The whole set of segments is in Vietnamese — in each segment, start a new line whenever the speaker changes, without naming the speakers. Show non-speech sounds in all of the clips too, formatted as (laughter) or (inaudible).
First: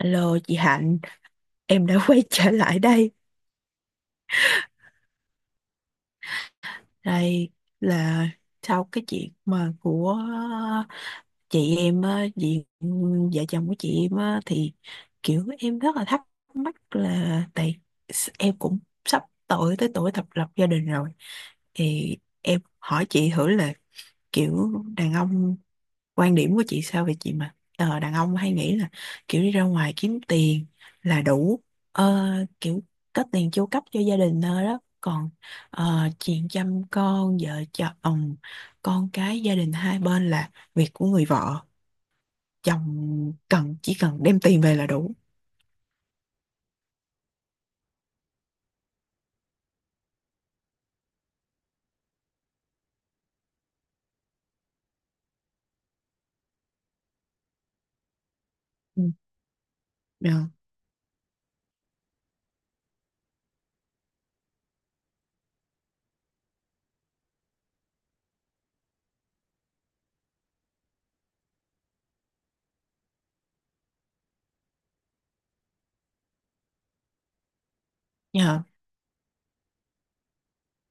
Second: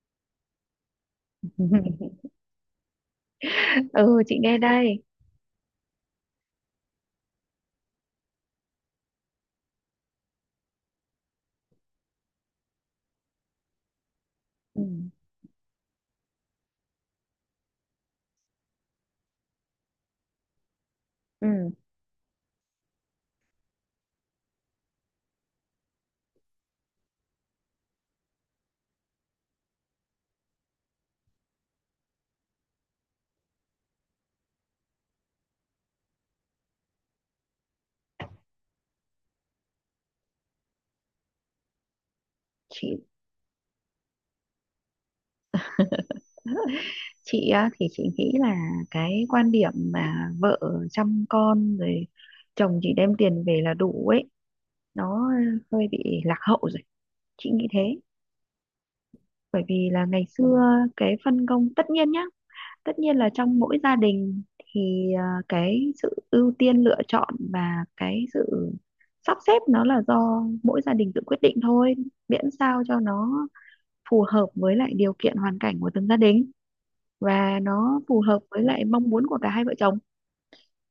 Alo chị Hạnh, em đã (laughs) quay
(laughs)
trở lại đây.
Ừ, chị nghe đây.
Đây là sau cái chuyện mà của chị em, á, chị vợ chồng của chị em á, thì
Ừ,
kiểu em rất là thắc mắc là tại em cũng sắp tuổi tới tuổi thập lập gia đình rồi
ừ.
thì em hỏi chị thử là kiểu đàn ông quan điểm của chị sao về chị mà đàn ông hay nghĩ là kiểu đi ra ngoài kiếm tiền là đủ, ờ, kiểu có tiền chu cấp cho gia đình thôi đó, còn chuyện chăm con vợ chồng con cái gia đình hai bên là việc của người vợ, chồng
chị
cần chỉ cần đem tiền về là đủ.
chị á, thì chị nghĩ là cái quan điểm mà vợ chăm con rồi chồng chỉ đem tiền về là đủ ấy, nó hơi bị lạc hậu rồi, chị nghĩ thế.
Ừ.
Bởi vì là ngày
Dạ.
xưa cái phân công tất nhiên nhá, tất nhiên là trong mỗi gia đình thì cái sự ưu tiên lựa chọn và cái sự sắp xếp nó là do mỗi gia đình tự quyết định thôi, miễn sao cho nó phù hợp với lại điều kiện hoàn cảnh của từng gia đình, và nó phù hợp
Dạ.
với lại mong muốn của cả hai vợ chồng.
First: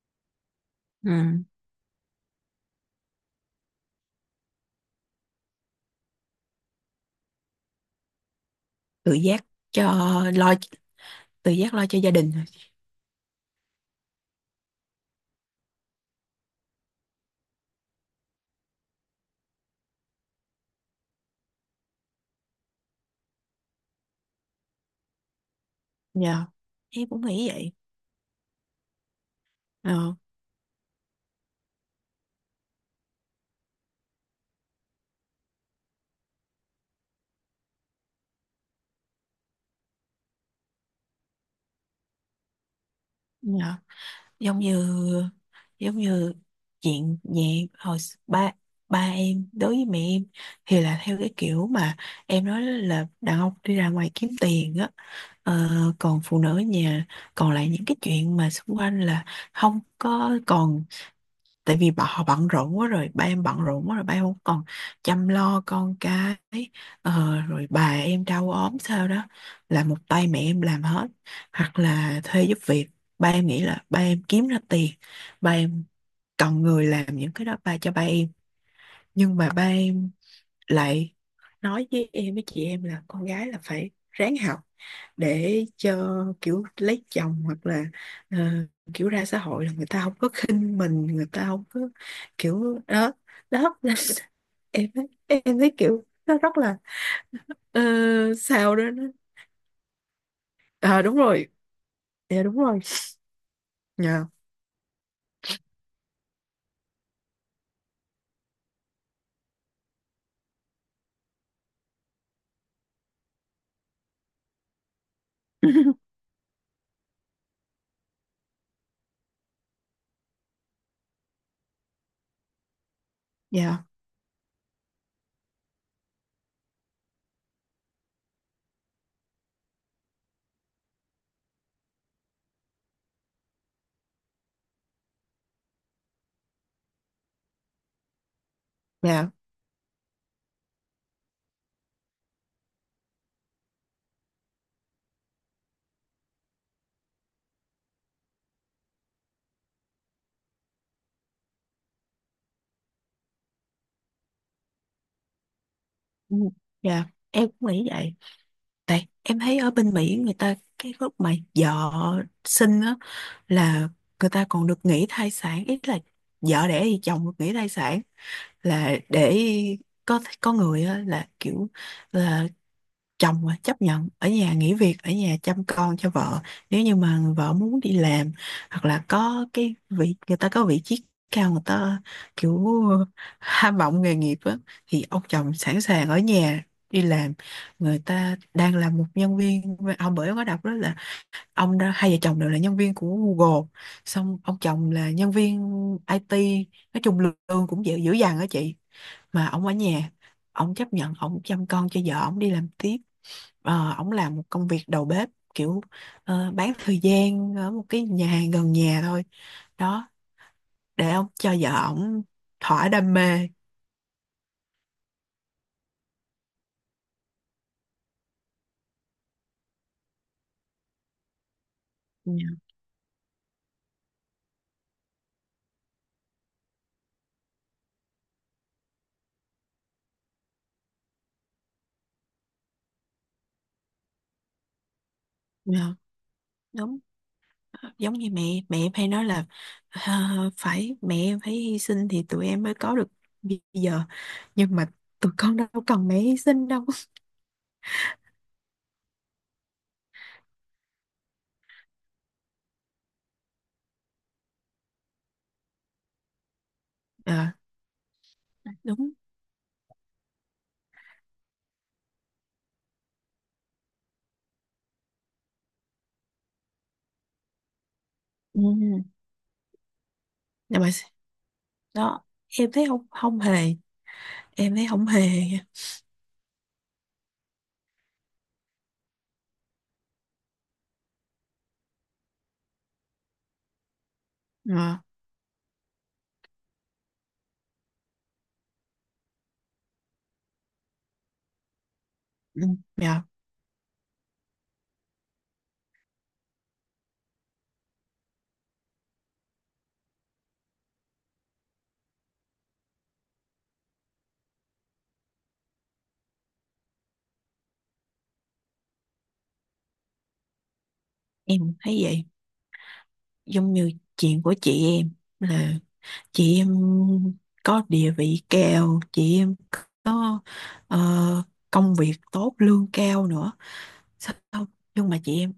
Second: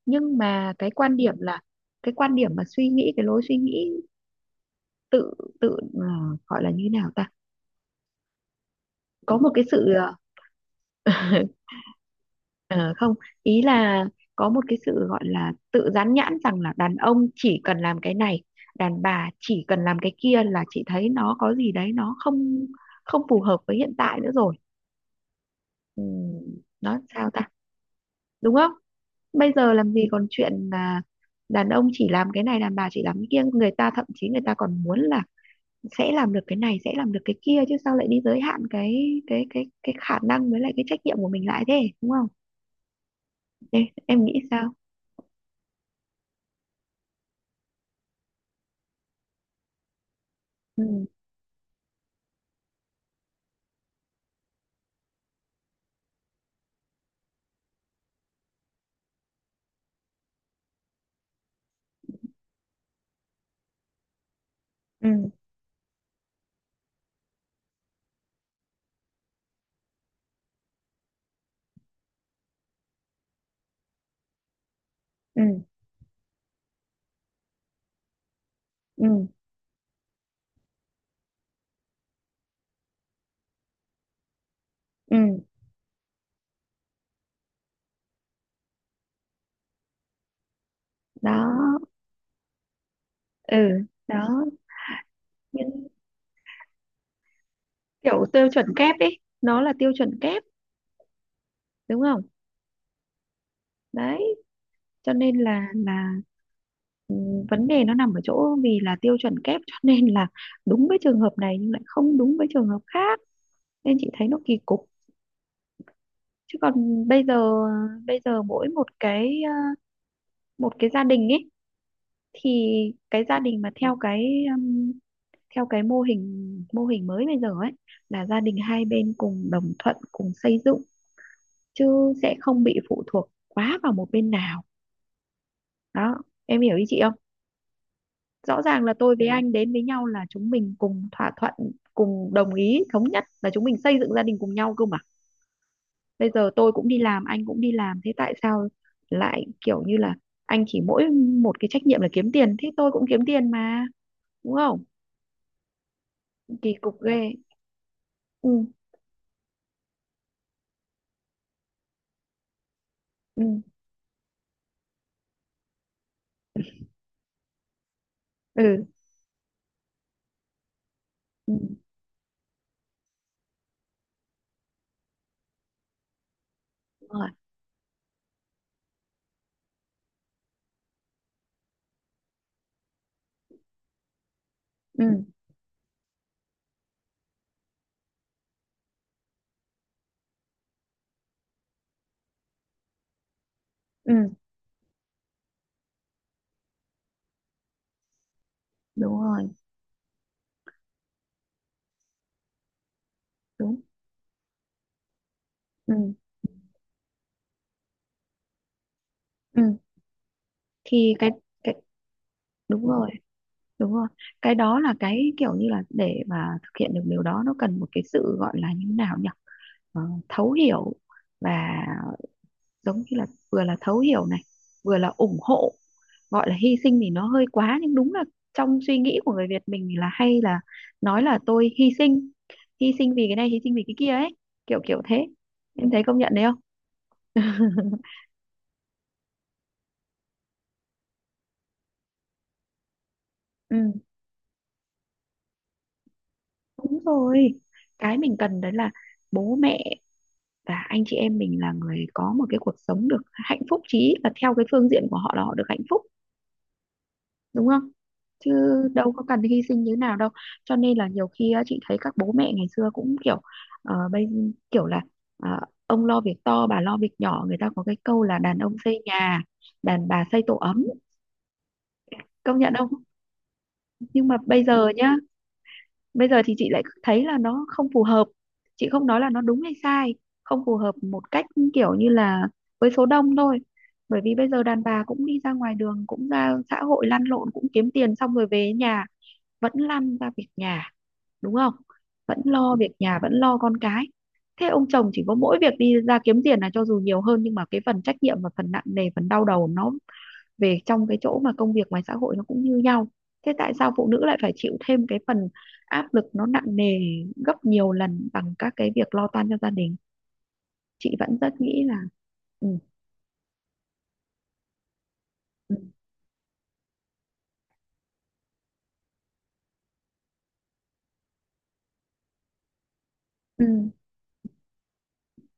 Nhưng mà cái quan điểm
Ừ.
là cái quan điểm mà suy nghĩ, cái lối suy nghĩ tự tự ờ, gọi là như thế nào ta,
Tự
có
giác
một cái
cho
sự
lo, tự
(laughs)
giác lo cho gia đình.
Ờ, không, ý là có một cái sự gọi là tự dán nhãn rằng là đàn ông chỉ cần làm cái này, đàn bà chỉ cần làm cái kia là chị thấy nó có gì đấy, nó không không phù hợp với hiện tại nữa rồi. Ừ,
Dạ.
nó
Em cũng
sao ta,
nghĩ vậy.
đúng không? Bây giờ làm gì
Ờ.
còn chuyện là đàn ông chỉ làm cái này, đàn bà chỉ làm cái kia. Người ta thậm chí người ta còn muốn là sẽ làm được cái này, sẽ làm được cái kia, chứ sao lại đi giới hạn cái khả năng với lại cái trách nhiệm của mình lại thế, đúng không?
Dạ.
Em nghĩ
Giống
sao?
như, giống như chuyện nhẹ hồi ba, ba em đối với mẹ em thì
Ừ,
là theo cái kiểu mà em nói là đàn ông đi ra ngoài kiếm tiền á. Ờ, Còn phụ nữ ở nhà, còn lại những cái chuyện mà xung quanh là không có, còn tại vì bà họ bận rộn quá rồi, ba em bận rộn quá rồi, ba em không còn chăm
ừ,
lo con cái, rồi bà em đau ốm sao đó, là một tay mẹ em làm hết hoặc là thuê giúp việc. Ba em nghĩ là ba em kiếm ra tiền,
ừ,
ba em cần người làm những cái đó ba cho ba em.
ừ,
Nhưng mà ba em lại nói với em với chị em là con gái là phải ráng học
ừ,
để cho kiểu lấy chồng hoặc là ờ, kiểu ra xã hội là người ta không có khinh mình, người ta
đó.
không có kiểu đó.
Ừ,
Đó (laughs)
đó.
Nên em thấy, em thấy
Những
kiểu nó rất là, ờ,
kiểu tiêu chuẩn
sao đó
kép
nó,
ấy, nó là tiêu chuẩn kép,
à đúng rồi.
đúng không?
Dạ, đúng rồi. Dạ.
Đấy, cho nên là vấn đề nó nằm ở chỗ vì là tiêu chuẩn kép, cho nên là đúng với trường hợp này nhưng lại không đúng với trường hợp khác, nên chị thấy nó kỳ cục.
(laughs)
Chứ còn bây giờ, bây giờ mỗi một cái một cái gia đình ấy, thì cái gia đình mà
dạ.
theo cái mô hình, mô hình mới bây giờ ấy, là gia đình hai bên cùng đồng thuận cùng xây dựng, chứ sẽ không bị phụ thuộc quá vào một bên nào đó. Em hiểu ý chị không? Rõ ràng là tôi với Ừ.
Dạ.
Anh đến với nhau là chúng mình cùng thỏa thuận, cùng đồng ý thống nhất là chúng mình xây dựng gia đình cùng nhau cơ mà. Bây giờ tôi cũng đi làm, anh cũng đi làm, thế tại sao lại kiểu như là anh chỉ mỗi một cái trách nhiệm là kiếm tiền, thế tôi cũng kiếm tiền mà, đúng không?
Ừ,
Kỳ cục
dạ,
ghê.
em cũng nghĩ vậy.
Ừ,
Tại em thấy ở bên Mỹ người ta cái lúc mà vợ sinh á,
ừ,
là người ta còn được nghỉ thai sản ít, là vợ đẻ thì chồng được nghỉ thai sản
ừ,
là để có người á, là
ừ,
kiểu là chồng mà chấp nhận ở nhà, nghỉ việc ở nhà chăm con cho vợ nếu như
đúng
mà
rồi.
người vợ muốn đi làm. Hoặc là có cái vị, người ta có vị trí cao, người ta kiểu ham vọng nghề nghiệp á, thì
Ừ,
ông chồng sẵn sàng ở nhà đi làm. Người ta đang là một nhân viên ông, bởi ông có đọc đó là ông đó hai vợ chồng đều là nhân viên của Google.
ừ,
Xong ông chồng là nhân viên IT, nói chung lương cũng dữ, dữ dằn á chị.
đúng
Mà
rồi.
ông ở nhà, ông chấp nhận ông chăm con cho vợ, ông đi làm tiếp.
Đúng.
Ông làm một công việc đầu bếp kiểu
Ừ,
bán thời gian ở một cái nhà hàng gần nhà thôi.
ừ,
Đó, để
thì
ông cho vợ
cái
ông
đúng
thỏa
rồi,
đam mê.
đúng rồi. Cái đó là cái kiểu như là để mà thực hiện được điều đó, nó cần một cái sự, gọi là như nào nhỉ, ờ, thấu hiểu và
Dạ,
giống như là vừa là thấu hiểu này, vừa là ủng hộ, gọi là hy sinh thì nó hơi quá, nhưng đúng là trong suy nghĩ của người Việt mình thì là hay là nói là tôi hy sinh, hy sinh vì cái này, hy sinh vì cái kia ấy, kiểu kiểu thế. Em
dạ,
thấy công nhận đấy không?
đúng.
(laughs)
Giống như mẹ, mẹ em hay nói là "Ờ, phải mẹ em phải hy sinh thì tụi em mới có được bây
Ừ,
giờ, nhưng mà tụi con đâu cần mẹ hy sinh đâu".
đúng rồi. Cái mình cần đấy là bố mẹ và anh chị em mình là người có một cái cuộc sống được hạnh phúc, chí ít là theo cái phương diện của họ là họ được hạnh phúc,
Ờ,
đúng không? Chứ
đúng.
đâu có cần hy sinh như nào đâu. Cho nên là nhiều khi á, chị thấy các bố mẹ ngày xưa cũng kiểu bây, kiểu là ờ, ông lo việc to, bà lo việc nhỏ. Người ta có cái câu là đàn
Ừ.
ông xây nhà, đàn bà xây tổ
Nhưng
ấm,
mà đó,
công
em
nhận
thấy
không?
không, không hề,
Nhưng mà bây
em thấy
giờ
không
nhá,
hề nha.
bây giờ thì chị lại thấy là nó không phù hợp. Chị không nói là nó đúng hay sai, không phù hợp một cách kiểu như là với số đông thôi. Bởi vì bây giờ đàn
Ờ.
bà cũng đi ra ngoài đường, cũng ra xã hội lăn lộn, cũng kiếm tiền, xong rồi về nhà vẫn lăn ra việc nhà, đúng không? Vẫn
Ừ.
lo việc nhà,
Dạ,
vẫn lo con cái. Thế ông chồng chỉ có mỗi việc đi ra kiếm tiền, là cho dù nhiều hơn nhưng mà cái phần trách nhiệm và phần nặng nề, phần đau đầu nó về trong cái chỗ mà công việc ngoài xã hội nó cũng như nhau. Thế tại sao phụ nữ lại phải chịu thêm cái phần áp lực nó nặng nề gấp nhiều lần bằng các cái việc lo toan cho gia đình? Chị vẫn rất
em
nghĩ là,
thấy vậy.
ừ,
Giống như chuyện của chị em là
ừ,
chị em có địa vị cao, chị em có ờ, công việc tốt, lương cao nữa.
ừ,
Sao không? Nhưng mà chị em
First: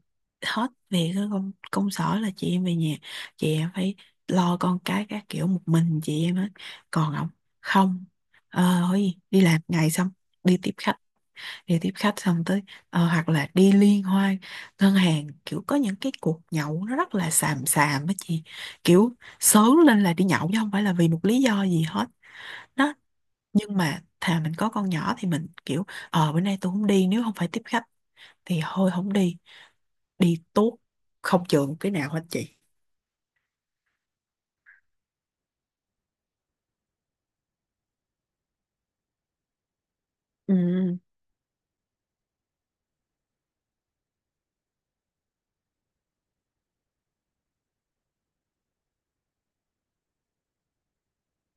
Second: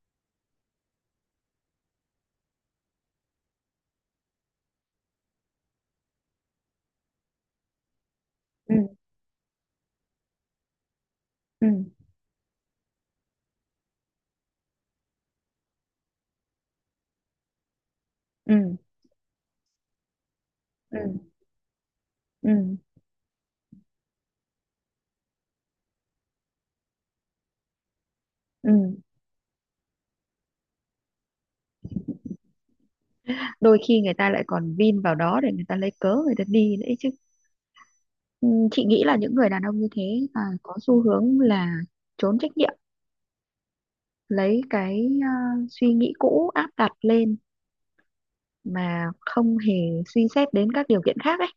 hết việc cái công công sở là chị em về nhà, chị em phải lo con cái các kiểu một mình chị em hết. Còn ông không. Ờ thôi gì, đi làm ngày xong đi tiếp khách,
ừ,
đi tiếp khách xong tới hoặc là đi liên hoan ngân hàng, kiểu có những cái cuộc nhậu nó rất là xàm xàm á chị.
ừ,
Kiểu sớm lên là đi nhậu chứ không phải là
ừ,
vì
ừ,
một lý do gì hết.
ừ,
Đó, nhưng mà thà mình có con nhỏ thì mình kiểu ờ bữa nay tôi không đi, nếu không phải tiếp khách thì thôi
ừ.
không đi, đi tốt, không chừa cái nào hết chị.
Đôi khi người ta lại còn vin vào đó để người ta lấy cớ người ta đi đấy chứ. Ừ, chị nghĩ là những người đàn ông như thế
Ừ.
có xu hướng là trốn trách nhiệm, lấy cái suy nghĩ cũ áp đặt lên mà không hề suy xét đến các điều kiện khác ấy.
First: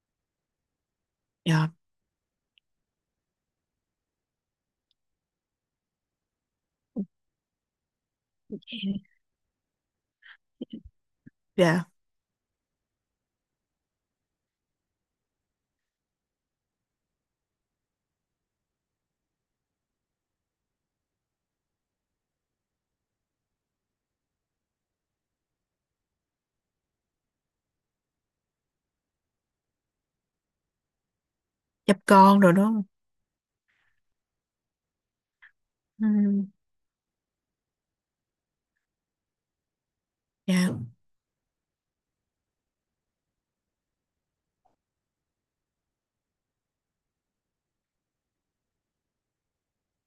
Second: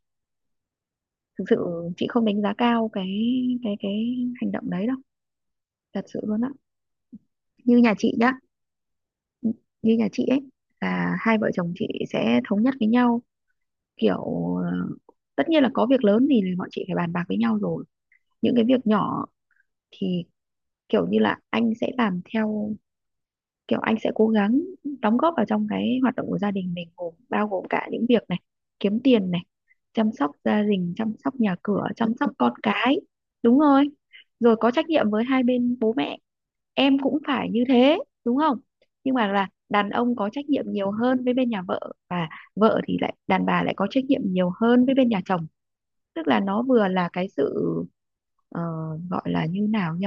Thực sự
Dạ.
chị không đánh giá cao cái cái hành động đấy đâu, thật sự luôn á. Như nhà chị nhá, như nhà chị ấy là hai vợ chồng
Dạ.
chị sẽ thống nhất với nhau kiểu ờ, tất nhiên là có việc lớn thì bọn chị phải bàn bạc với nhau rồi. Những cái việc nhỏ thì kiểu như là anh sẽ làm theo kiểu anh sẽ cố gắng đóng góp vào trong cái hoạt động của gia đình mình, gồm bao gồm cả những việc này, kiếm tiền này, chăm sóc gia đình, chăm sóc nhà cửa,
Chăm
chăm sóc
con
con
rồi đúng không.
cái. Đúng rồi, rồi có trách nhiệm với hai bên bố mẹ.
Ừ.
Em cũng phải như thế, đúng không? Nhưng mà là đàn ông có trách nhiệm
Dạ.
nhiều hơn với bên nhà vợ, và vợ thì lại, đàn bà lại có trách nhiệm nhiều hơn với bên nhà chồng. Tức là nó vừa là cái sự ờ, gọi là như nào nhỉ,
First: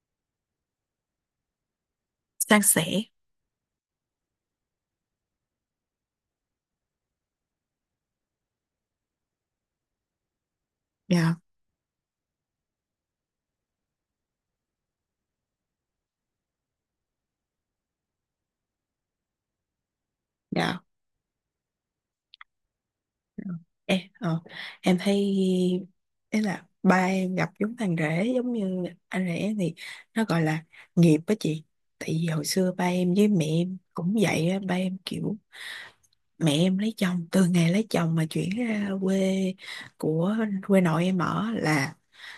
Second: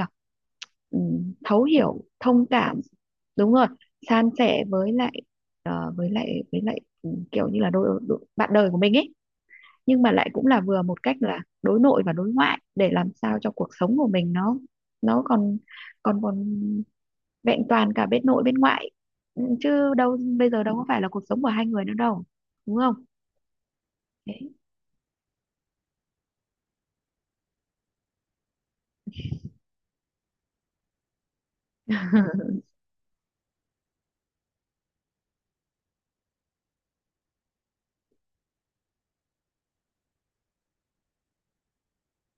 ừm, thấu hiểu thông
San
cảm,
sẻ.
đúng rồi, san sẻ với lại kiểu như là đôi, đôi, bạn đời của mình ấy, nhưng mà lại cũng là vừa một cách
Dạ.
là đối nội và đối ngoại để làm sao cho cuộc sống của mình nó còn còn còn vẹn toàn cả bên nội bên ngoại. Chứ đâu bây giờ đâu
Dạ.
có phải là cuộc sống của hai người nữa đâu, đúng không?
Em
Thế.
em thấy ý là ba em gặp giống thằng rể, giống như anh rể thì nó gọi là nghiệp á chị. Tại vì hồi
(laughs)
xưa ba em với mẹ em cũng vậy á, ba em kiểu mẹ em lấy chồng từ ngày lấy chồng mà chuyển ra quê, của quê nội em ở là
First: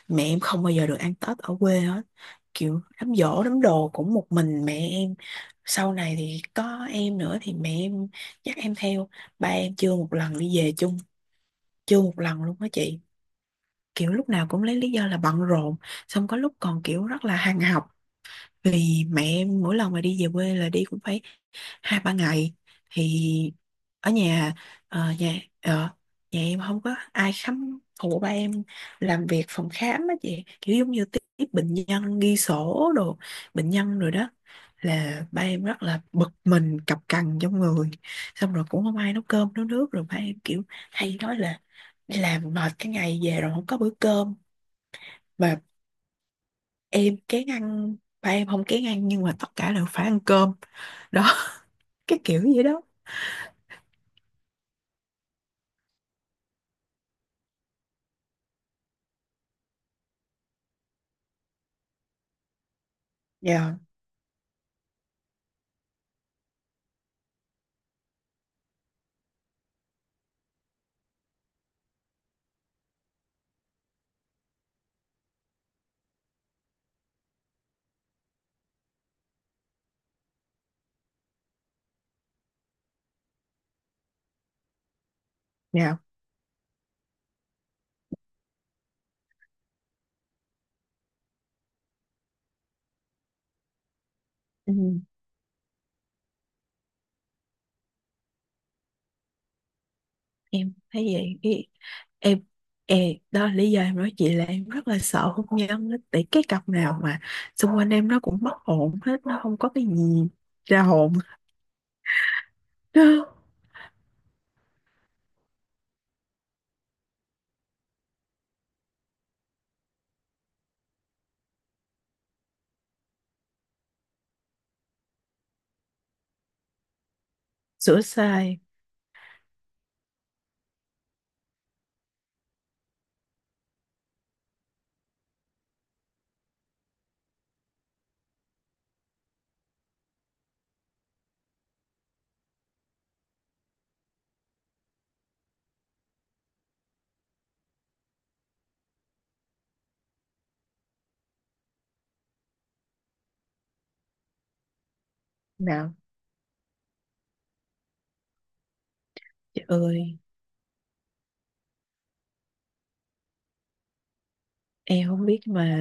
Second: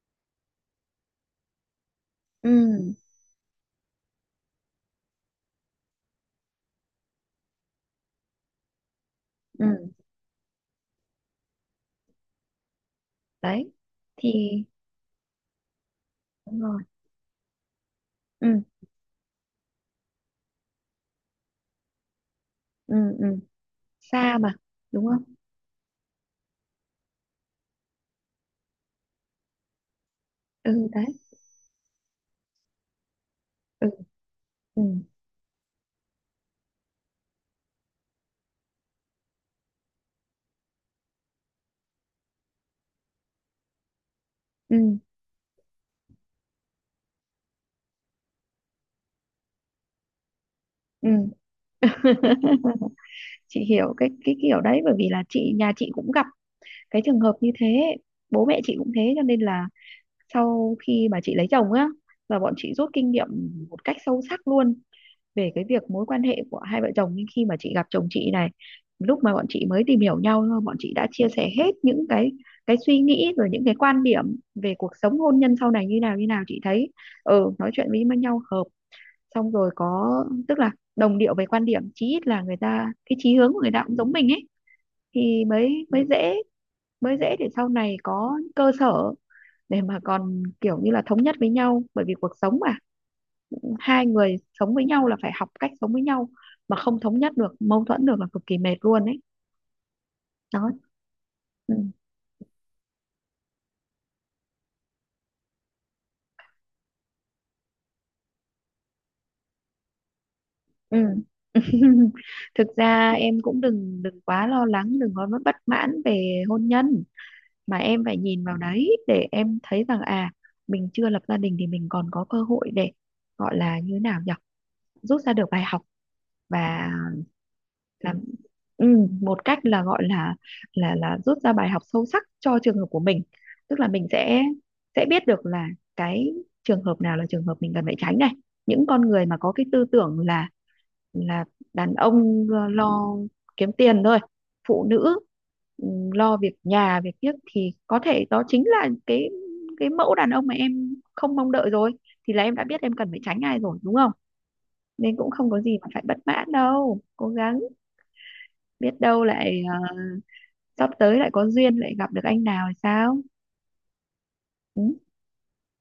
mẹ em không bao giờ được ăn Tết ở quê hết. Kiểu
Ừ,
đám giỗ đám đồ cũng một mình mẹ em, sau này thì có em nữa thì mẹ em dắt em theo, ba
ừ,
em chưa một lần đi về chung, chưa một lần luôn đó chị.
đấy,
Kiểu lúc
thì
nào cũng lấy lý do là bận rộn, xong có lúc
đúng rồi,
còn kiểu rất là hàng học.
ừ,
Vì mẹ em mỗi lần mà đi về quê là đi cũng phải hai ba ngày,
ừ, ừ,
thì ở
xa
nhà,
mà, đúng không,
nhà nhà em không có ai khám phụ ba em làm việc phòng khám á chị, kiểu
ừ,
giống
đấy,
như tiếp, tiếp bệnh nhân ghi sổ đồ bệnh
ừ,
nhân rồi đó,
ừ,
là ba em rất là bực mình cọc cằn trong người. Xong rồi cũng không ai nấu cơm nấu nước, rồi ba em kiểu hay nói là đi làm mệt cái ngày về rồi không có bữa cơm.
ừ,
Mà em kén ăn, ba em không kén ăn nhưng mà tất cả đều phải ăn cơm.
ừ.
Đó (laughs) cái kiểu vậy đó.
(laughs) Chị hiểu cái kiểu đấy, bởi vì là chị, nhà chị cũng gặp cái trường hợp như thế. Bố mẹ chị cũng thế, cho nên là sau khi mà chị lấy chồng á, là bọn chị rút kinh nghiệm
Dạ.
một cách sâu sắc luôn về cái việc mối quan hệ của hai vợ chồng. Nhưng khi mà chị gặp chồng chị này, lúc mà bọn chị mới tìm hiểu nhau thôi, bọn chị đã chia sẻ hết những cái suy nghĩ rồi những cái quan điểm về cuộc sống hôn nhân sau này như nào như nào, chị thấy ừ, nói chuyện với nhau hợp, xong rồi có, tức là đồng điệu về quan điểm, chí ít là người ta, cái chí hướng của người ta cũng giống mình ấy, thì mới
Dạ.
mới dễ, mới dễ để sau này có cơ sở để mà còn kiểu như là thống nhất với nhau. Bởi vì cuộc sống mà hai người
Ừ,
sống với nhau là phải học cách sống với nhau, mà không thống nhất được, mâu thuẫn được là cực kỳ mệt luôn ấy. Đó.
em thấy vậy. Ý,
Ừ.
em, ê, đó là lý do em nói chị là em rất là sợ hôn nhân á. Tại cái cặp nào mà xung quanh em nó cũng mất hồn hết, nó không có cái gì ra
Ừ.
hồn.
(laughs) Thực ra
Nó
em cũng đừng đừng quá lo lắng, đừng có bất mãn về hôn nhân, mà em phải nhìn vào đấy để em thấy rằng à, mình chưa lập gia đình thì mình còn có cơ hội để, gọi là như thế nào nhỉ, rút ra được bài học và
sửa
là
sai
ừ, một cách là gọi là là rút ra bài học sâu sắc cho trường hợp của mình. Tức là mình sẽ biết được là cái trường hợp nào là trường hợp mình cần phải tránh này. Những con người mà có cái tư tưởng là đàn ông lo lo kiếm tiền thôi, phụ nữ ừ, lo việc nhà việc tiếc, thì có thể đó chính là cái mẫu đàn ông mà em không mong đợi rồi, thì là em đã biết em cần phải tránh ai rồi, đúng không? Nên cũng không có gì mà
nào.
phải bất mãn đâu, cố gắng, biết đâu lại
Trời ơi,
sắp tới lại có duyên lại gặp được anh nào thì sao. Ừ,
em không biết mà.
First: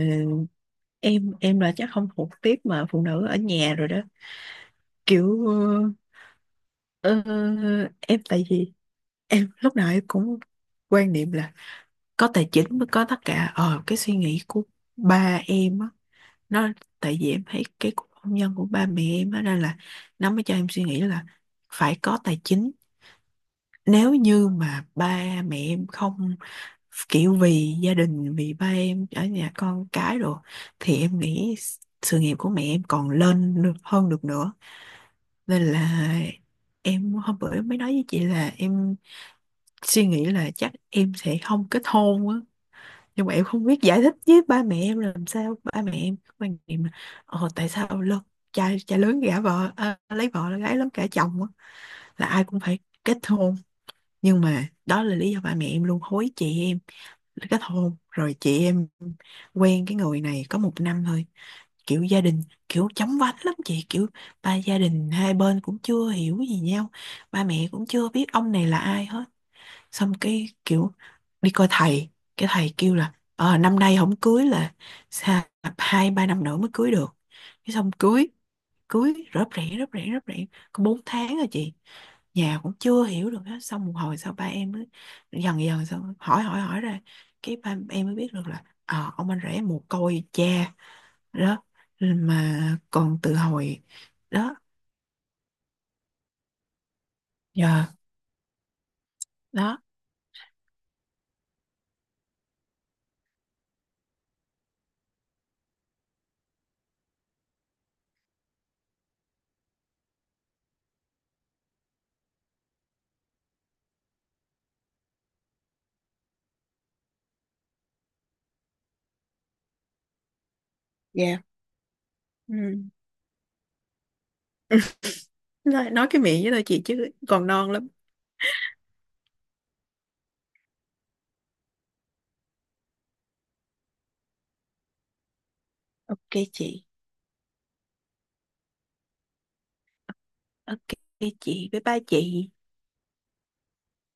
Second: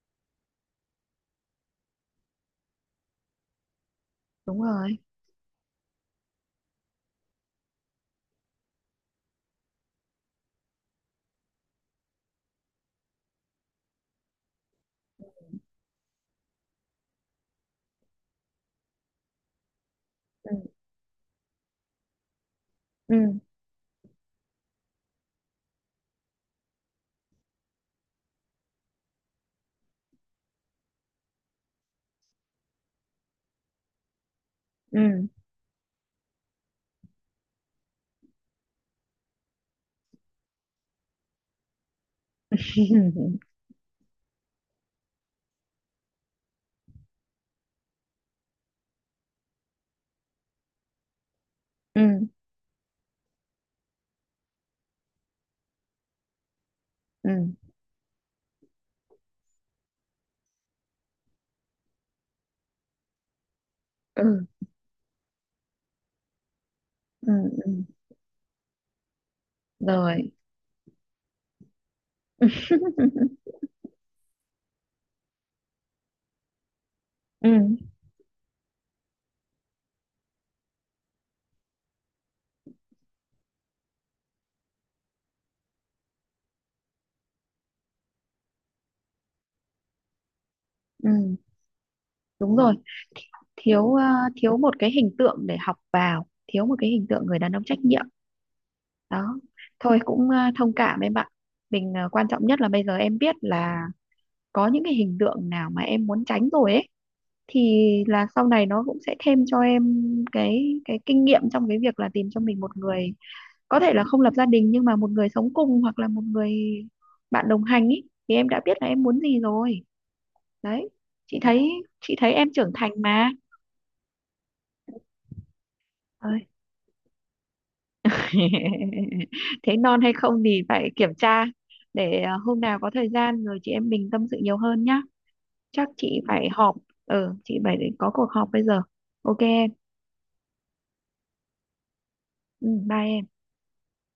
Em là chắc không thuộc tiếp mà phụ nữ ở nhà rồi đó.
đúng rồi,
Kiểu Ờ, em tại vì em lúc nào em cũng quan niệm là có tài chính mới có tất cả. Ờ cái suy nghĩ của ba em á nó, tại vì em thấy cái cuộc hôn nhân của ba mẹ em á nên là nó mới
ừ,
cho em suy nghĩ là phải có tài chính.
ừ,
Nếu như mà ba mẹ em không kiểu vì gia đình, vì ba em ở nhà con cái rồi, thì em nghĩ sự nghiệp của mẹ em còn lên được hơn được nữa.
ừ,
Nên là em hôm bữa em mới nói với chị là em suy nghĩ là chắc em sẽ không kết hôn á. Nhưng mà
(laughs)
em không biết giải thích với ba mẹ em làm sao, ba mẹ em có quan niệm là ờ tại sao lớn, cha cha lớn gả vợ, à, lấy vợ là gái lớn gả chồng á,
ừ,
là ai cũng phải kết hôn. Nhưng mà đó là lý do ba mẹ em luôn hối chị em
ừ,
kết hôn, rồi chị em quen cái người này có một năm thôi, kiểu gia đình kiểu chóng vánh lắm chị, kiểu
ừ,
ba gia đình hai bên cũng chưa hiểu gì nhau,
ừ,
ba mẹ
ừ.
cũng chưa biết ông này là ai hết. Xong
Rồi.
cái kiểu đi coi thầy, cái thầy kêu là
(laughs)
ờ năm nay không cưới là sao, hai ba năm nữa mới cưới được.
Ừ,
Cái xong cưới, cưới rớp rẻ rớp rẻ rớp rẻ có bốn tháng rồi chị, nhà cũng chưa hiểu được hết. Xong một hồi sau ba em mới dần dần xong hỏi, hỏi hỏi ra cái ba em mới biết được là ờ, ông anh rể mồ côi cha.
ừ,
Đó,
đúng
mà
rồi,
còn từ hồi
thiếu
đó
thiếu một cái hình tượng để học vào, thiếu một cái hình tượng người đàn ông trách
giờ.
nhiệm. Đó,
Đó.
thôi cũng thông cảm em ạ. Mình quan trọng nhất là bây giờ em biết là có những cái hình tượng nào mà em muốn tránh rồi ấy, thì là sau này nó cũng sẽ thêm cho em cái kinh nghiệm trong cái việc là tìm cho mình một người, có thể là không lập gia đình nhưng mà một người sống cùng, hoặc là một người bạn đồng hành ý, thì em đã biết là em muốn gì rồi. Đấy, chị thấy, chị thấy em trưởng
Ừ.
thành mà.
Nói cái miệng
Ơi.
với tôi chị chứ còn non lắm.
(laughs) Thế non hay không thì phải kiểm tra. Để hôm nào có thời gian rồi chị em mình tâm sự nhiều hơn nhá. Chắc chị
OK
phải họp,
chị.
ừ, chị phải có cuộc họp bây giờ. OK em.
OK chị, bye bye chị.
Ừ, bye em.